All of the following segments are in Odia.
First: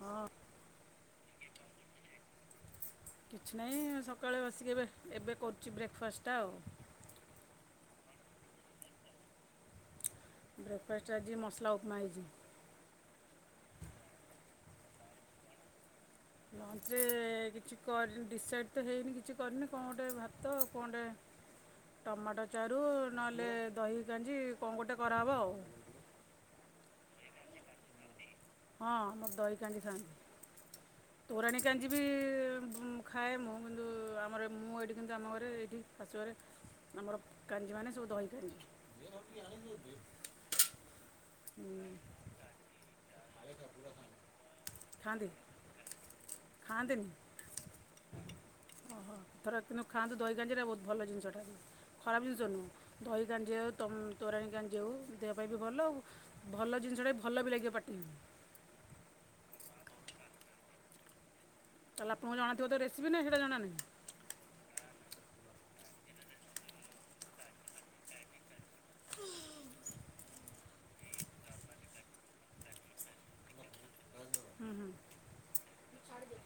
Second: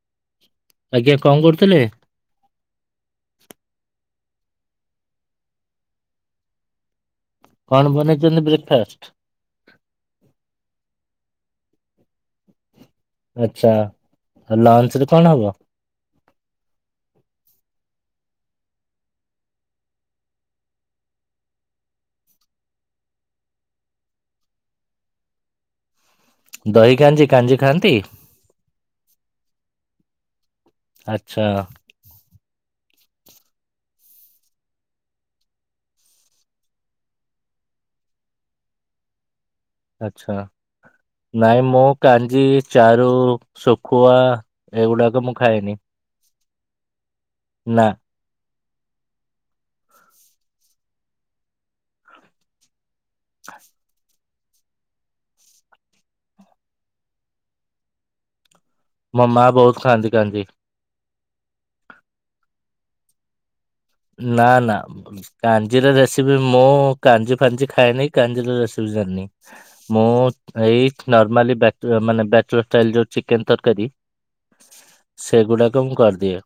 ହଁ ଆଜ୍ଞା କଣ କରୁଥିଲେ କିଛି ନାହିଁ ସକାଳେ ବସିକି ଏବେ ଏବେ କରୁଛି ବ୍ରେକ୍ଫାଷ୍ଟଟା ଆଉ କଣ ବନେଇଛନ୍ତି ବ୍ରେକ୍ଫାଷ୍ଟ ବ୍ରେକ୍ଫାଷ୍ଟ ଆଜି ମସଲା ଉପମା ହୋଇଇଛି ଆଚଛା ଆଉ ଲଞ୍ଚ ରେ କଣ ହବ ଲଞ୍ଚରେ କିଛି କରିନି ଡିସାଇଡ଼୍ ତ ହେଇନି କିଛି କରିନି କଣ ଗୋଟେ ଭାତ ଆ କଣ ଗୋଟେ ଟମାଟୋ ଚାରୁ ନହେଲେ ଦହି କାଞ୍ଜି କଣ ଗୋଟେ କରାହେବ ଆଉ ଦହି କାଞ୍ଜି କାଞ୍ଜି ଖାଆନ୍ତି। ହଁ ମୋର ଦହି କାଞ୍ଜି ଖାଆନ୍ତି ଆଚ୍ଛା ତୋରାଣୀ କାଞ୍ଜି ବି ସବୁ ମୁଁ ଖାଏ ମୁଁ କିନ୍ତୁ ଆମର ମୁଁ ଏଇଠି କିନ୍ତୁ ଆମ ଘରେ ଏଇଠି ଫାଶୁ ଘରେ ଆମର କାଞ୍ଜି ମାନେ ସବୁ ଦହି କାଞ୍ ଆଛା ନାଇଁ ମୁଁ କାଞ୍ଜି ଚାରୁ ଶୁଖୁଆ ଖାଆନ୍ତି ଏଇଗୁଡାକ ମୁଁ ଖାଏନି ଖାଆନ୍ତିନି ନା ଓହୋ ଧର କିନ୍ତୁ ଖାଆନ୍ତୁ ଦହିକାଞ୍ଜିଟା ବହୁତ ଭଲ ଜିନିଷଟା ଖରାପ ଜିନିଷ ନୁହେଁ। ଦହି କାଞ୍ଜି ଆଉ ତୋ-ତୋରାଣ କାଞ୍ଜି ହେଉ ଦେହ ପାଇଁ ବି ଭଲ ଆଉ ଭଲ ଜିନିଷଟା ଭଲ ବି ଲାଗିବ ପାଟି ହୁଁ ମୋ ମା ବହୁତ କାଞ୍ଜି ଖାନ୍ତି ତାହେଲେ ଆପଣକୁ ଜଣାଥିବ ତ ରେସିପି ନା ସେଇଟା ଜଣା ନାହିଁ। ନା ନା କାଞ୍ଜିର ରେସିପି ମୁଁ କାଞ୍ଜି ଫାଞ୍ଜି ଖାଏନି କାଞ୍ଜିର ରେସିପି ଜାଣିିନି। ମୁଁ ଏଇ ନର୍ମାଲି ବ୍ୟାଚ ମାନେ ବ୍ୟାଚଷ୍ଟାଇଲର ଚିକେନ ତରକାରୀ ହୁଁ ହୁଁ ସେଗୁଡାକ ମୁଁ କରିଦିଏ।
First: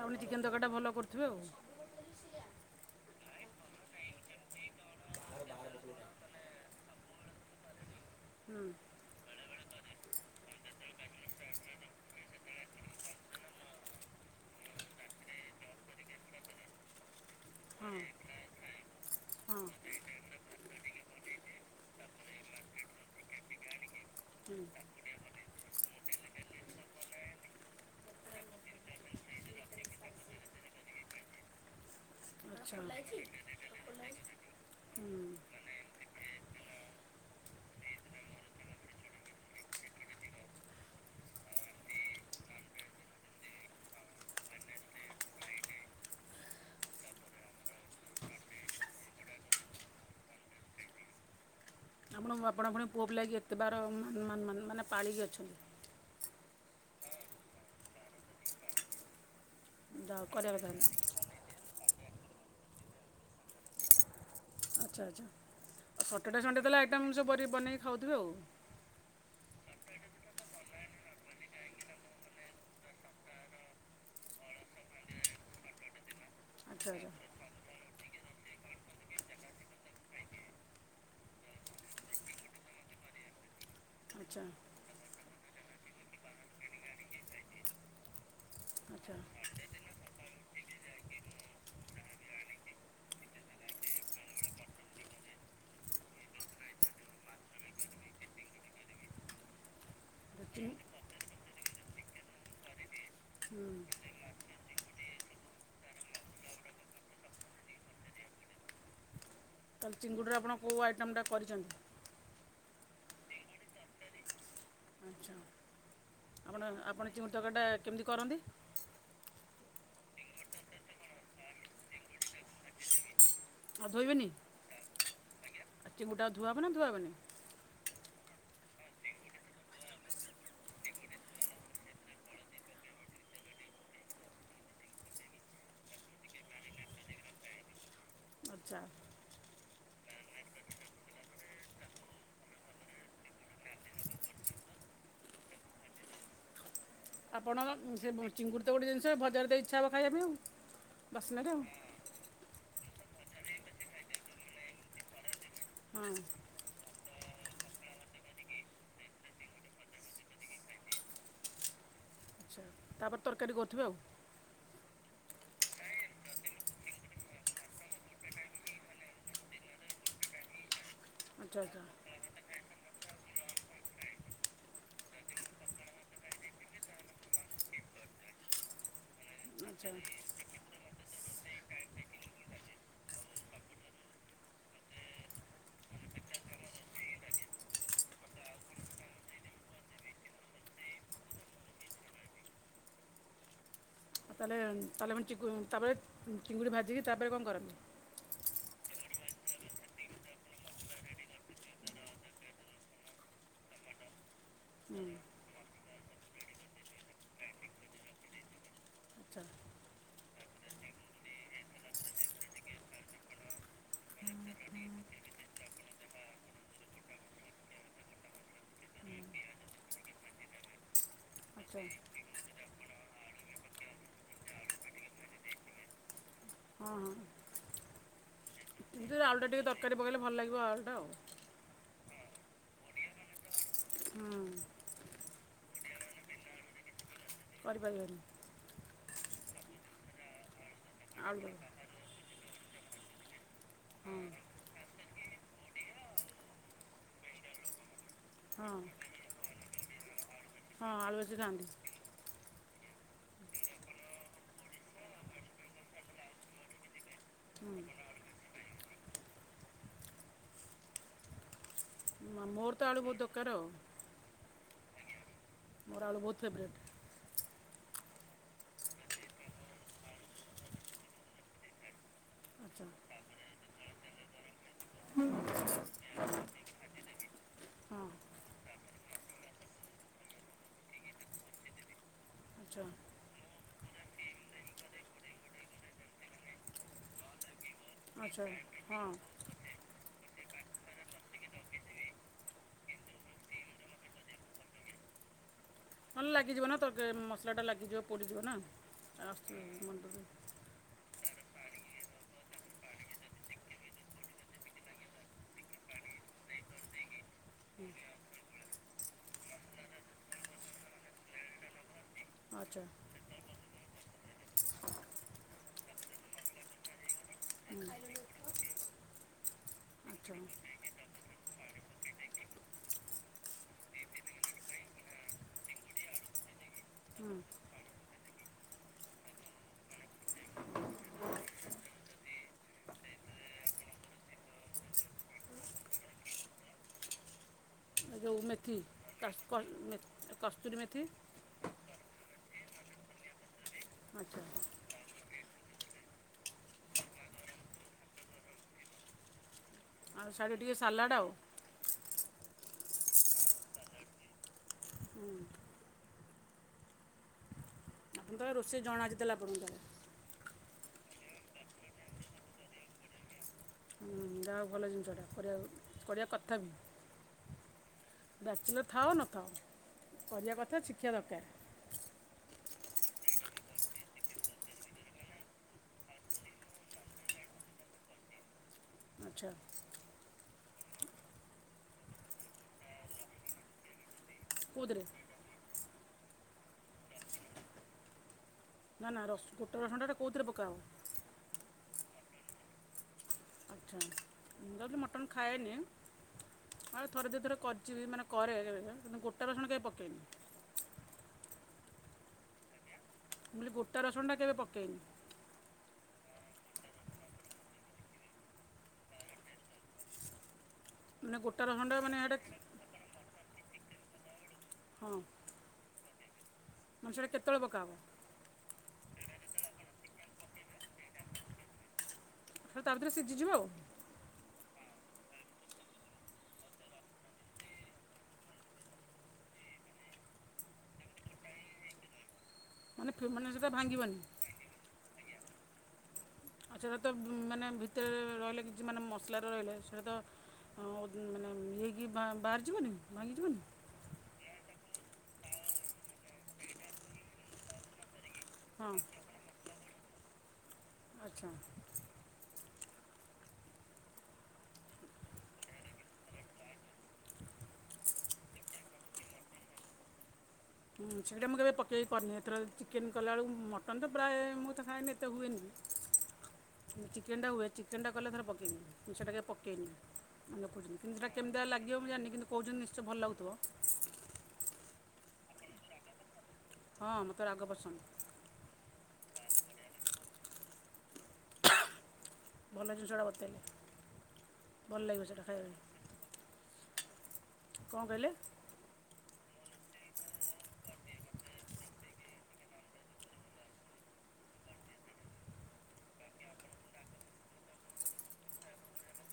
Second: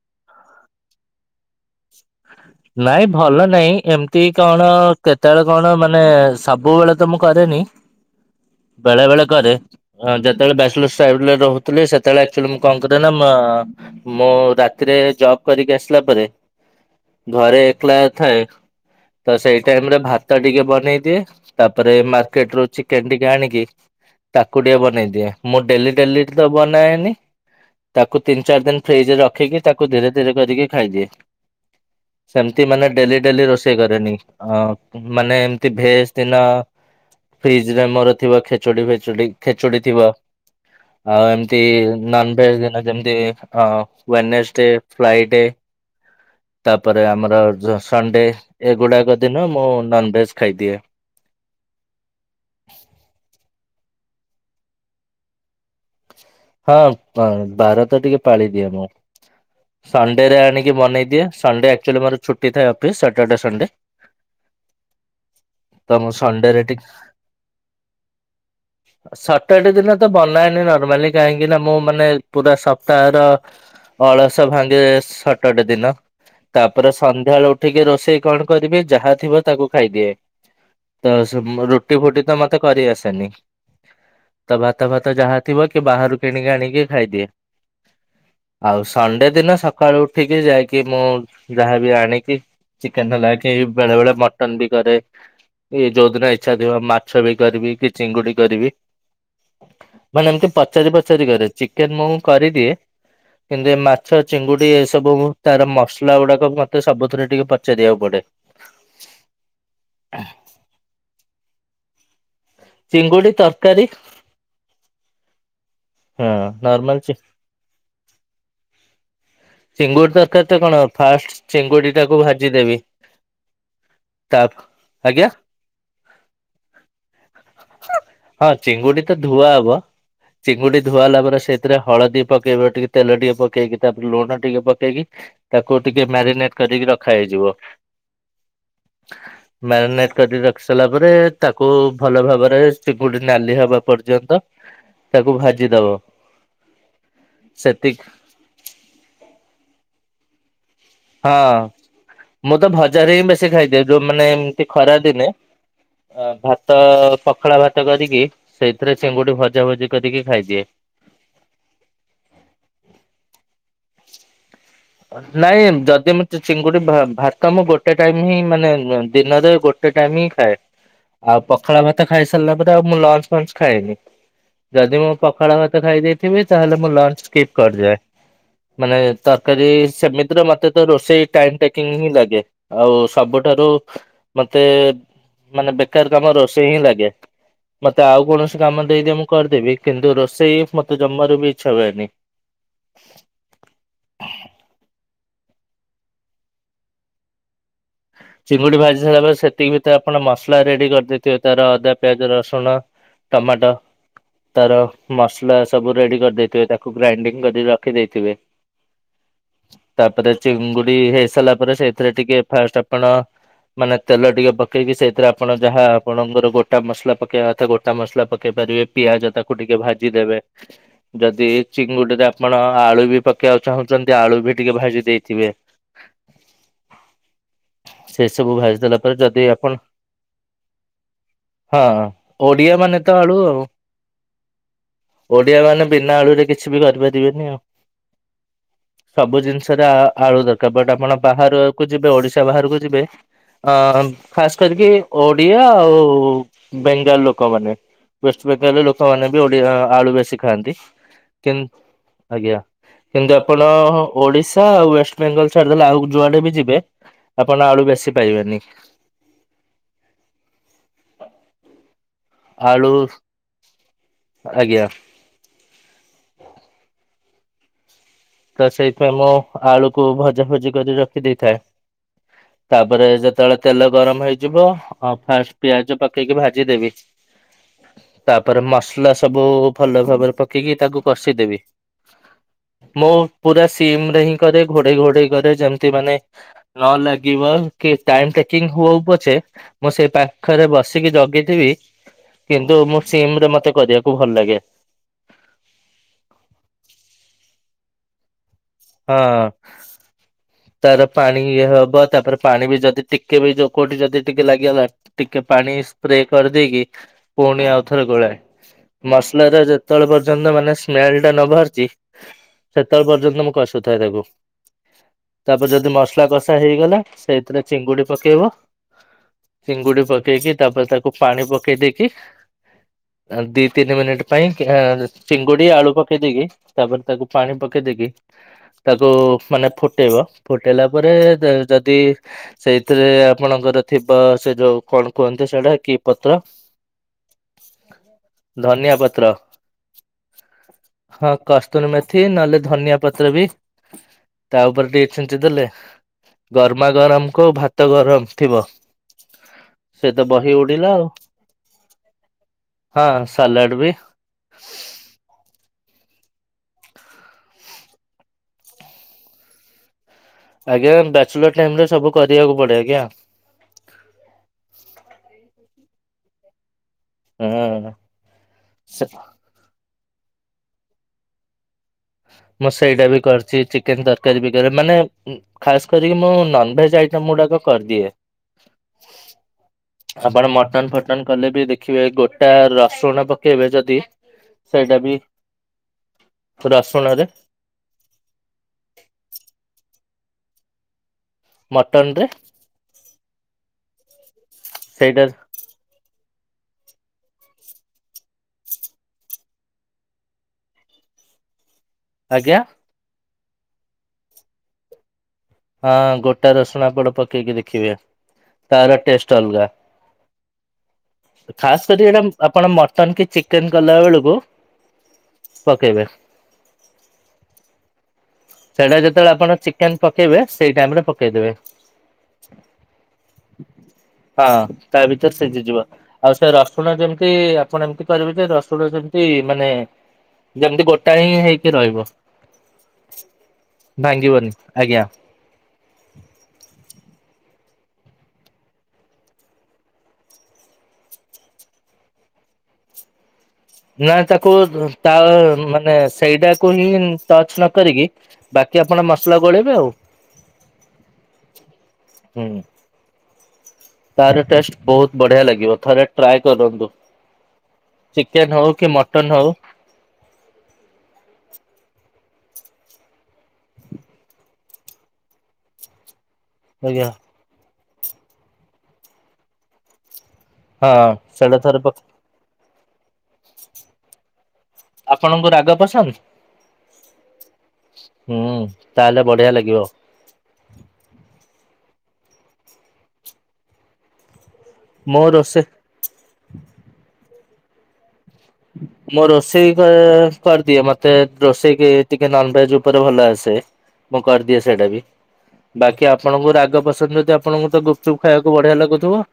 ତାପରେ ଚିକେନ ତରକାରୀଟା ଭଲ କରୁଥିବେ ଆଉ ହଁ ନାଇଁ ଭଲ ନାଇଁ ଏମିତି କଣ କେତେବେଳେ କଣ ମାନେ ସବୁବେଳେ ତ ମୁଁ କରେନି। [unintelligible] ହୁଁ ବେଳେ ବେଳେ କରେ ଅ ଯେତେବେଳେ [unintelligible] ରହୁଥିଲେ ସେତେବେଳେ ଆକଚୁଆଲି ମୁଁ କଣ କରେ ନା ମ ମୁଁ ରାତିରେ ଜବ୍ କରିକି ଆସିଲା ପରେ ଘରେ ହଁ ଏକଲା ଥାଏ ତ ହଁ ସେଇ ଟାଇମରେ ଭାତ ଟିକେ ବନେଇ ଦିଏ। ତାପରେ ମାର୍କେଟରୁ ଚିକେନ ଟିକେ ଆଣିକି ତାକୁ ଟିକେ ବନେଇ ଦିଏ ମୁଁ ଡେଲି ଡେଲି ତ ବନାଏନି ତାକୁ ତିନି ଚାରି ଦିନ ଫ୍ରିଜରେ ରଖିକି ତାକୁ ଧୀରେ ଧୀରେ କରିକି ଖାଇଦିଏ। ସେମତି ଆଚ୍ଛା ମାନେ ଡେଲି ଡେଲି ରୋଷେଇ କରେନି ଅ ହୁଁ ମାନେ ଏମତି ଭେଜ ଦିନ ଫ୍ରିଜରେ ମୋର ଥିବା ଖେଚୁଡି ଫେଚୁଡି ଖେଚୁଡି ଥିବ। ଆଉ ଏମତି ନନଭେଜ ଦିନ ଯେମତି ଅ ୱେନେସ୍ ଡେ ଫ୍ଲାଇ ଡେ ତାପରେ ଆମର ଜ ସଣ୍ଡେ ଏଗୁଡାକ ଦିନ ମୁଁ ନନଭେଜ ଖାଇଦିଏ। ଆପଣ ଆପଣ ପୁଣି ପୁଅ ହେଇକି ଏତେ ବାର ମାନ-ମା-ମା-ମା-ମାନେ ପାଳିକି ଅଛନ୍ତି। ହଁ ବାର ତ ଟିକେ ପାଳିଦିଏ ମୁଁ ଯାହା ସଣ୍ଡେରେ କରିବା କଥା ଆଣିକି ନୁହେଁ। ବନେଇଦିଏ। ସଣ୍ଡେ ଆକ୍ଚୁଆଲି ମୋର ଛୁଟି ଥାଏ ଅଫିସ୍ ସାଟର୍ଡେ ସଣ୍ଡେ ଆଚ୍ଛା ଆଚ୍ଛା ତ ମୁଁ ସଣ୍ଡେ ରେ [unintelligible] ଟିକେ ଆଇଟମ୍ଷ ସଵ୍ ର ବନେଇକି ଖାଉଥିବେ ଆଉ। ସଟର ଡେ ଦିନ ତ ବନାଏନି ନର୍ମାଲି କାହିଁକିନା ମୁଁ ମାନେ ପୁରା ସପ୍ତାହର ଅଳସ ଭାଙ୍ଗେ ସଟର ଡେ ଦିନ ଆଚ୍ଛା ତାପରେ ସନ୍ଧ୍ୟାବେଳ କୁ ଉଠିକି ରୋଷେଇ କଣ କରିବି ଯାହା ଥିବ ତାକୁ ଖାଇଦିଏ। ତ ସୁ ରୁଟି ଫୁଟିତ ମତେ କରି ଆସେନି ଆଚ୍ଛା ତ ଭାତ ଫାତ ଯାହା ଥିବ କି ବାହାରୁ କିଣିକି ଆଣିକି ଖାଇଦିଏ। ଆଉ ଆଚ୍ଛା ଆଚ୍ଛା ସଣ୍ଡେ ଦିନ ସକାଳୁ ଉଠିକି ଯାଇକି ମୁଁ ଯାହାବି ଆଣିକି ଚିକେନ ତ ନାକି ଏଇ ବେଳେ ବେଳେ ମଟନ ବି କରେ। ଏଇ ଯୋଉଦିନ ଇଚ୍ଛା ଥିବ ମାଛ ବି କରିବି କି ଚିଙ୍ଗୁଡି କରିବି। ମାନେ ଏମତି ଦେଖିନି ପଚାରି ପଚାରି କରେ ଚିକେନ ମୁଁ କରିଦିଏ। କିନ୍ତୁ ହୁଁ ଏ ମାଛ ଚିଙ୍ଗୁଡି ଏସବୁ ତାର ମସଲା ଗୁଡାକ ମତେ ସବୁଥିରେ ଟିକେ ପଚାରିବାକୁ ପଡେ। [unintelligible] ତାହେଲେ ଚିଙ୍ଗୁଡ଼ିରେ ଆପଣ କଉଁ ଆଇଟମ୍ ଟା କରିଛନ୍ତି? ଚିଙ୍ଗୁଡି ତରକାରୀ। ଆଚ୍ଛା ହଁ ଆପଣ ନର୍ମାଲ ଆପଣ ଚିଙ୍ଗୁଡି ତରକାରୀ କେମିତି କରନ୍ତି? ଚିଙ୍ଗୁଡ଼ି ତରକାରୀ ତ କଣ ଫାଷ୍ଟ ଚିଙ୍ଗୁଡ଼ି ଟାକୁ ଭାଜିଦେବି। ଆଉ ଧୋଇବେନି ତା ଆଜ୍ଞା ଆଉ ଚିଙ୍ଗୁଟା ଧୁଆ଼ ହବ ନା ଧୁଆ ହବନି? ହଁ ଚିଙ୍ଗୁଡି ତ ଧୁଆ ହବ ଚିଙ୍ଗୁଡି ଧୁଆଇଲା ପରେ ସେଥିରେ ହଳଦୀ ପକେଇବ ଟିକେ ତେ ଟିକେ ପକେଇକି ତାପରେ ଲୁଣ ଟିକେ ପକେଇକି ତାକୁ ଟିକେ ମ୍ୟାରିନେଟ କରିକି ରଖା ହେଇଯିବ ଆଚ୍ଛା ହ [inaudible] ମ୍ୟାରିନେଟ କର ରଖି ସାରିଲା ପରେ ତାକୁ ଭଲ ଭାବରେ ଚିଙ୍ଗୁଡି ନାଲି ହବା ପର୍ଯ୍ୟନ୍ତ ତାକୁ ଭାଜିଦବ ଆପଣ ସେତିକି ସେ ଚିଙ୍ଗୁଡ଼ି ତ ଗୋଟେ ଜିନିଷ ଭଜାର ଦେଇ ଇଚ୍ଛା ହେବ ଖାଇବା ପାଇଁ ଆଉ ବାସ୍ନାରେ ହଁ ଆଉ ମୁଁ ତ ଭଜାରେ ହିଁ ବେଶୀ ଖାଇଦିଏ ଯୋଉ ମାନେ ଏମତି ଖରା ଦିନେ ହଁ ଅ ଭ ତ ପଖଳା ଭାତ କରିକି ସେଇଥିରେ ଚିଙ୍ଗୁଡି ଭଜା ଭଜି କରିକି ଖାଇଦିଏ ଆଚ୍ଛା ତାପରେ ତରକାରୀ କରୁଥିବେ ଆଉ ନାଇଁ ଯଦି ମୁଁ ଚିଙ୍ଗୁଡି ଭାତ ମୁଁ ଗୋଟେ ଟାଇମ ହିଁ ମାନେ ଦିନରେ ଗୋ ଗୋଟେ ଟାଇମ୍ ହିଁ ଖାଏ ଆଉ ଆଚ୍ଛା ଆଚ୍ଛା ପଖାଳ ଭାତ ଖାଇସାରିଲା ପରେ ଆଉ ମୁଁ ଲଞ୍ଚ ଫଞ୍ଚ ଖାଏନି ଯଦି ମୁଁ ପଖାଳ ଭାତ ଖାଇଦେଇଥିବି ତାହେଲେ ମୁଁ ଲଞ୍ଚ ସ୍କିପ୍ କରିଦିଏ ମାନେ ତରକାରୀ ଆଚ୍ଛା ଆଉ ସେମିତି ମତେ ତ ରୋଷେଇ ଟାଇମ ଟେକିଂ ହିଁ ଲାଗେ ଆଉ ସବୁଠାରୁ ମତେ ମାନେ ବେକାର କାମ ରୋଷେଇ ହିଁ ଲାଗେ ମତେ ଆଉ କୌଣସି କାମ ଦେଇଦିଅ ମୁଁ କରିଦେବି କିନ୍ତୁ ରୋଷେଇ ମତେ ଜମବାର ବି ଇଚ୍ଛା ହୁଏନି ତଳେ ତଳମଣ୍ ଚ ତାପରେ ଚିଙ୍ଗୁଡ଼ି ଭାଜିକି ତାପରେ କଣ କରନ୍ତି ଚିଙ୍ଗୁଡ଼ି ଭାଜି ସାରିଲା ପରେ ସେତିକି ଭିତରେ ଆପଣ ମସଲା ରେଡି କରିଦେଇଥିବ ତାର ଅଦା ପିଆଜ ରସୁଣ ଟମାଟୋ ତାର ହୁଁ ମସଲା ସବୁ ରେଡି କରିଦେଇଥିବେ ତାକୁ ଗ୍ରାଇଣ୍ଡିଙ୍ଗ କରି ରଖି ଦେଇେଇଥିବେ ଆଚ୍ଛା ତାପରେ ଚିଙ୍ଗୁଡି ହେଇସାରିଲା ପରେ ସେଇଥିରେ ଟିକେ ଫାଷ୍ଟ ଆପଣ ମାନେ ତେଲ ଟିକେ ପକେଇକି ସେଇଥିରେ ଆପଣ ଯାହା ଆପଣଙ୍କର ଗୋଟା ମସଲା ପକେଇବା କଥା ଗୋଟା ମସଲା ପକେଇ ପାରିବେ ପିଆଜ ତାକୁ ଟିକେ ଭାଜିଦେବେ ଯଦି ଆଚ୍ଛା ଚିଙ୍ଗୁଡିରେ ଆପଣ ଆଳୁ ବି ପକେଇବାକୁ ଚାହୁଁଛନ୍ତି ଆଳୁ ବି ଟିକେ ଭାଜି ଦେଇଥିବେ ହଁ ହଁ ସେ ସବୁ ଭାଇ ଏମତି ଆଳୁ ଟିକେ ତରକାରୀ ପକେଇଲେ ଭଲ ଲାଗିବ ଆଳୁଟା ଆଉ ହଁ ଓଡିଆ ମାନେ ତ ଆଳୁ ଆଉ ହଁ ଓଡିଆ ମାନେ ବିନା ଆଳୁରେ କିଛି ବି କରିପାରିବେନି ଆଉ କରିପାରିବେନି ସବୁ ଜିନିଷରେ ଆଳୁ ଦରକାର ବଟ ଆପଣ ଆଳୁ ବାହାରକୁ ଯିବେ ଓଡିଶା ସେ ବାହାରକୁ ଯିବେ ଅ ହଁ ଖାସ କରିକି ଓଡିଆ ଆଉ ବେଙ୍ଗାଲ ଲୋକମାନୋନ ୱେଷ୍ଟ ହଁ ବେଙ୍ଗାଲ ଲୋକମାନେ ଓଡ଼ିଆ ଆଳୁ ବେଶୀ ଖାଆନ୍ତି ହଁ ଆଳୁ ବେଶୀ ଖାଆନ୍ତି କିନ୍ତ ଆଜ୍ଞା କିନ୍ତୁ ଆପଣ ଓଡିଶା ଆଉ ୱେଷ୍ଟ ବେଙ୍ଗଲ ଛାଡିଦେଲେ ଆଉ ଯୁଆଡେ ବି ଯିବେ ଆପଣ ଆଳୁ ବେଶୀ ପାଇବେନି ମୋର ତ ଆଳୁ ବହୁତ ଦରକାର ଆଉ ଆଜ୍ଞା ମୋର ଆଳୁ ବହୁତ ଫେବରଟ୍ ତ ସେଇପାଇଁ ମୁଁ ଆଳୁକୁ ଭଜା ଭଜି କରି ରଖି ଦେଇଥାଏ ଆଚ୍ଛା ତାପରେ ଯେତେବେଳେ ତେଲ ଗରମ ହେଇଯିବ ହଁ ଫାଷ୍ଟ ପିଆଜ ପକେଇକି ଭାଜିଦେବି ହଁ ତାପରେ ମସଲା ସବୁ ଭଲ ଭାବରେ ପକେଇକି ତାକୁ କଷିଦେବି ଆଚ୍ଛା ମୁଁ ପୁରା ସିମ ରେ ହିଁ କରେ ଘୋଡେଇ ଘୋଡେଇ କରେ ଯେମତି ମାନେ ନ ଲାଗିବ କି ଟାଇମ ଆଚ୍ଛା ଟେକିଙ୍ଗ ହଉ ହଁ ପଛେ ମୁଁ ସେଇ ପାଖରେ ବସିକି ଜଗିଥିବି କିନ୍ତୁ ମୁଁ ସିମରେ ମତେ କରିବାକୁ ଭଲ ଲାଗେ। ନ ହେଲେ ଲାଗିଯିବ ନା ତୋତେ ମସଲାଟା ଲାଗିଯିବ ପଡ଼ିଯିବ ନା। ହଁ ଆସୁ ମନେ ପଡ଼ୁ ହଁ ତାର ପାଣି ଇଏ ହବ ତାପରେ ପାଣି ବି ଯଦି ଟିକେ ବି ଯଉ କଉଠି ଯଦି ଟିକେ ଲାଗିଗଲା ଟିକେ ପାଣି ସ୍ପ୍ରେ କରିଦେଇକି ପୁଣି ଆଉଥରେ ଗୋଳାଏ ମସଲାର ଯେତେବେଳେ ପର୍ଯ୍ୟନ୍ତ ମାନେ ସ୍ମେଲ ଟା ନ ବାହାରିଚି ଆଚ୍ଛା ସେତେବେଳେ ପର୍ଯ୍ୟନ୍ତ ମୁଁ କଷ୍ [unintelligible] ତାପରେ ଯଦି ମସଲା କଷା ହେଇଗଲା ସେଇଥିରେ ଚିଙ୍ଗୁଡି ପକେଇବ ଚିଙ୍ଗୁଡି ଆଚ୍ଛା ପକେଇକି ହୁଁ ତାପରେ ତାକୁ ପାଣି ପକେଇ ଦେଇକି ଦୁଇ ତିନି ମିନିଟ୍ ପାଇଁ ଏଁ ଚିଙ୍ଗୁଡି ଆଳୁ ପକେଇ ଦେଇକି ତାପରେ ତାକୁ ପାଣି ପକେଇଦେଇକି ତାକୁ ମାନେ ଫୁଟେଇବ ଫୁଟେଇଲା ପରେ ଯଦି ସେଇଥିରେ ଆପଣଙ୍କର ଥିବା ସେ ଯୋଉ କଣ କୁହନ୍ତି ସେଇଟା କି ପତ୍ର ଯୋଉ ମେଥି, ଧନିଆ ପତ୍ର କସ୍ କସ୍ କସ୍ତୁରୀ ମେଥି ହଁ କସ୍ତୁରୀ ମେଥି ନହେଲେ ଧନିଆ ପତ୍ର ବି ଆଚ୍ଛା ତା ଉପରେ ଟିକେ ଛିଞ୍ଚିଦେଲେ ଗରମା ଗରମକୁ ଭାତ ଗରମ ଥିବ ସେ ତ ଆଉ ବହି ସାଇଡ଼୍ ଟିକେ ଉଡିଲା ଆଉ ସାଲାଡ଼ ହଁ ସାଲାଡ ବି ହୁଁ ଆପଣଙ୍କୁ ତାହେଲେ ରୋଷେଇ ଜଣା ଅଛି ତାହେଲେ ଆପଣଙ୍କର ଆଜ୍ଞା ବ୍ୟାଚଲର ଟାଇମ ରେ ସବୁ କରିବାକୁ ପଡେ ଆଜ୍ଞା ହୁଁ ଯାହା ଭଲ ଜିନିଷଟା କରିବା କରିବା କଥା ବି ହୁଁ ହୁଁ ବ୍ୟାଚଲର ଥାଅ ନଥାଅ କରିବା କଥା ଶିଖିଆ ଦରକାର। ମୁଁ ସେଇଟା ବି କରିଚି ଚିକେନ ତରକାରୀ ବି କରେ ମାନେ ଖାସ କରିକି ମୁଁ ନନଭେଜ୍ ଆଇଟମ ଗୁଡାକ କରିଦିଏ। ଆଚ୍ଛା! ଆପଣ ମଟନ ଫଟନ କଲେ ବି ଦେଖିବେ ଗୋଟା ରସୁଣ ପକେଇବେ ଯଦି କେଉଁଥିରେ ସେଇଟା ବି ରସୁଣରେ ନା ନା ରସ୍ [unintelligible] କଉଥିରେ ପକାହବ? ମଟନରେ ଆଚ୍ଛା ଯଦି ସେଇଟା ମଟନ୍ ଖାଏନି ହଁ ଥରେ ଦି ଥରେ କରିିଚି ମାନେ କରେ କେବେ କିନ୍ତୁ ଗୋଟା ରସୁଣ କେବେ ପକେଇନି। ଆଜ୍ଞା! ମୁଁ କହିଲି ଗୋଟା ରସୁଣଟା କେବେ ପକେଇନି। ହଁ ଗୋଟା ରସୁଣ ଆପଣ ପକେଇକି ଦେଖିବେ ତାର ଟେଷ୍ଟ ଅଲଗା। ମାନେ ଗୋଟା ଖାସ୍ ରସୁଣଟା କରି ମାନେ ଏଇଟା ଆପଣ ମଟନ କି ଚିକେନ କଲା ବେଳକୁ ହଁ ପକେଇବେ। ମାନେ ସେଇଟା କେତେବେଳକୁ ପକା ହବ? ସେଇଟା ଯେତେବେଳେ ଆପଣ ଚିକେନ ପକେଇବେ ସେଇ ଟାଇମ ରେ ପକେଇଦେବେ। ସେ ତା ଭିତରେ ସିଝିଯିବ ଆଉ। ହଁ ତା ଭିତରେ ସିଜିଯିବ। ଆଉ ସେ ରସୁଣ ଯେମିତି ଆପଣ ଏମତି କରିବେ ଯେ ରସୁଣ ଯେମିତି ମାନେ ଯେମିତି ଗୋଟାଏ ହିଁ ହେଇକି ରହିବ ମାନେ ଫି- ମାନେ ସେଇଟା ଭାଙ୍ଗିବନି ଆଜ୍ଞା! ଆଉ ସେଟା ତ ମାନେ ଭିତରେ ରହିଲେ କିଛି ମାନେ ମସଲାରେ ରହିଲେ ସେଇଟା ତ ହଁ ମାନେ ଇଏକି ବାହାରିଯିବନି ଭାଙ୍ଗିଯିବନି। ନା ତାକୁ ତା ମାନେ ସେଇଟାକୁ ହିଁ ଟଚ ନ କରିକି ବାକି ହଁ ଆପଣ ମସଲା ଗୋଳେଇବେ ଆଉ ଆଚ୍ଛା ହୁଁ ତାର ଟେଷ୍ଟ ବହୁତୁ ବଢିଆ ଲାଗିବ ଥରେ ଟ୍ରାଏ କରନ୍ତୁ। ଚିକେନ ହଉ କି ମଟନ ହଉ ସେଇଟା ମୁଁ କେବେ ପକେଇକି କରିନି ଏଥରକ ଚିକେନ କଲାବେଳକୁ ମଟନ୍ ତ ପ୍ରାୟ ମୁଁ ତ ଖଏନି ଏତେ ହୁଏନି। [inaudible] ଚିକେନଟା ହୁଏ ଚିକେନଟା କଲେ ଥରେ ପକେଇବି ସେଇଟା କେବେ ପକେଇନି। ହଁ [unintelligible] ସେଇଟା କେମୀତିଆ ଥରେ ପ ଲାଗିବ ମୁ ଜାଣିନି କିନ୍ତୁ କହୁଛନ୍ତି ନିଶ୍ଚୟ ଭଲଲାଗୁଥିବ ଆପଣଙ୍କୁ ରାଗ ପସନ୍ଦ? ହଁ ମୋତେ ରାଗ ପସନ୍ଦ। ହୁଁ ତାହେଲେ ବଢିଆ ଲାଗିବ। ଭଲ ଜିନଷଟା ବତେଇଲେ ଭଲ ମୋ ଲାଗିବ ସେଇଟା ରୋଷେଇ ଖାଇବା ପାଇଁ। କଣ କହିଲେ? ମୁଁ ରୋଷେଇ କ କରିଦିଏ ମତେ ରୋଷେଇ କି ଟିକେ ନନ୍ ଭେଜ ଉପରେ ଭଲ ଆସେ। ମୁଁ କରିଦିଏ ସେଇଟା ବି। ବାକି ଆପଣଙ୍କୁ ରାଗ ପସନ୍ଦ ଯଦି ଆପଣଙ୍କୁ ତ ଗୁପଚୁପ୍ ଖାଇବାକୁ ବଢିଆ ଲାଗୁଥିବ।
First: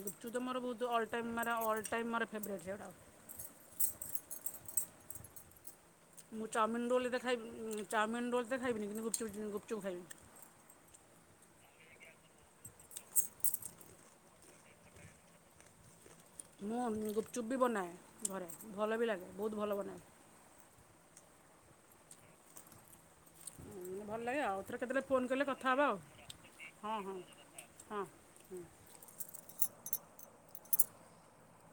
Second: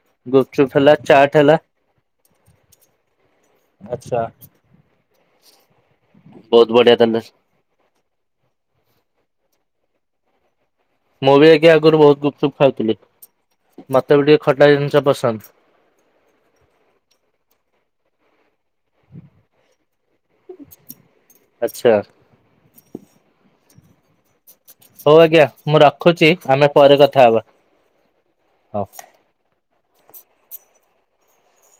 ଗୁପଚୁପ୍ ତ ମୋର ବହୁତ ହେଲା ଅଲ ଟାଇମ୍ ଚାଟ୍ ହେଲା ମାର ଅଲ୍ ଟାଇମ୍ ମୋର ଫେବରାଇଟ୍ ସେଗୁଡାକ। ଆଛା। ମୁଁ ଚାଉମିନ ରୋଲ୍ ହେତେ ଖାଇବି ଚାଉମିନ ରୋଲ୍ ଦେ ଖାଇବିନି କିନ୍ତୁ ଗୁପଚୁ ଗୁପଚୁପ ଖାଇବି। ମୁଁ ବି ଯାଇକି ଆଗରୁ ବହୁତ ଗୁପଚୁପ୍ ଖାଉଥିଲି ମତେ ବି ଟିକେ ଖଟା ଜିନିଷ ପସନ୍ଦ। ମୁଁ ଗୁପଚୁପ୍ ବି ବନାଏ ଘରେ ଭଲ ବି ଲାଗେ ବହୁତ ଭଲ ବନାଏ। ଆଚ୍ଛା। ଉଁ ଭଲ ଲାଗେ ଆଉ ଆଉ ଥରେ କେତେବେଳେ ହଉ ଫୋନ୍ ଆଜ୍ଞା କଲେ କଥା ମୁଁ ହେବା ଆଉ ରଖୁଛି ଆମେ ପରେ ହଁ କଥା ହଁ ହବା ହଁ ହୁଁ। ହଉ।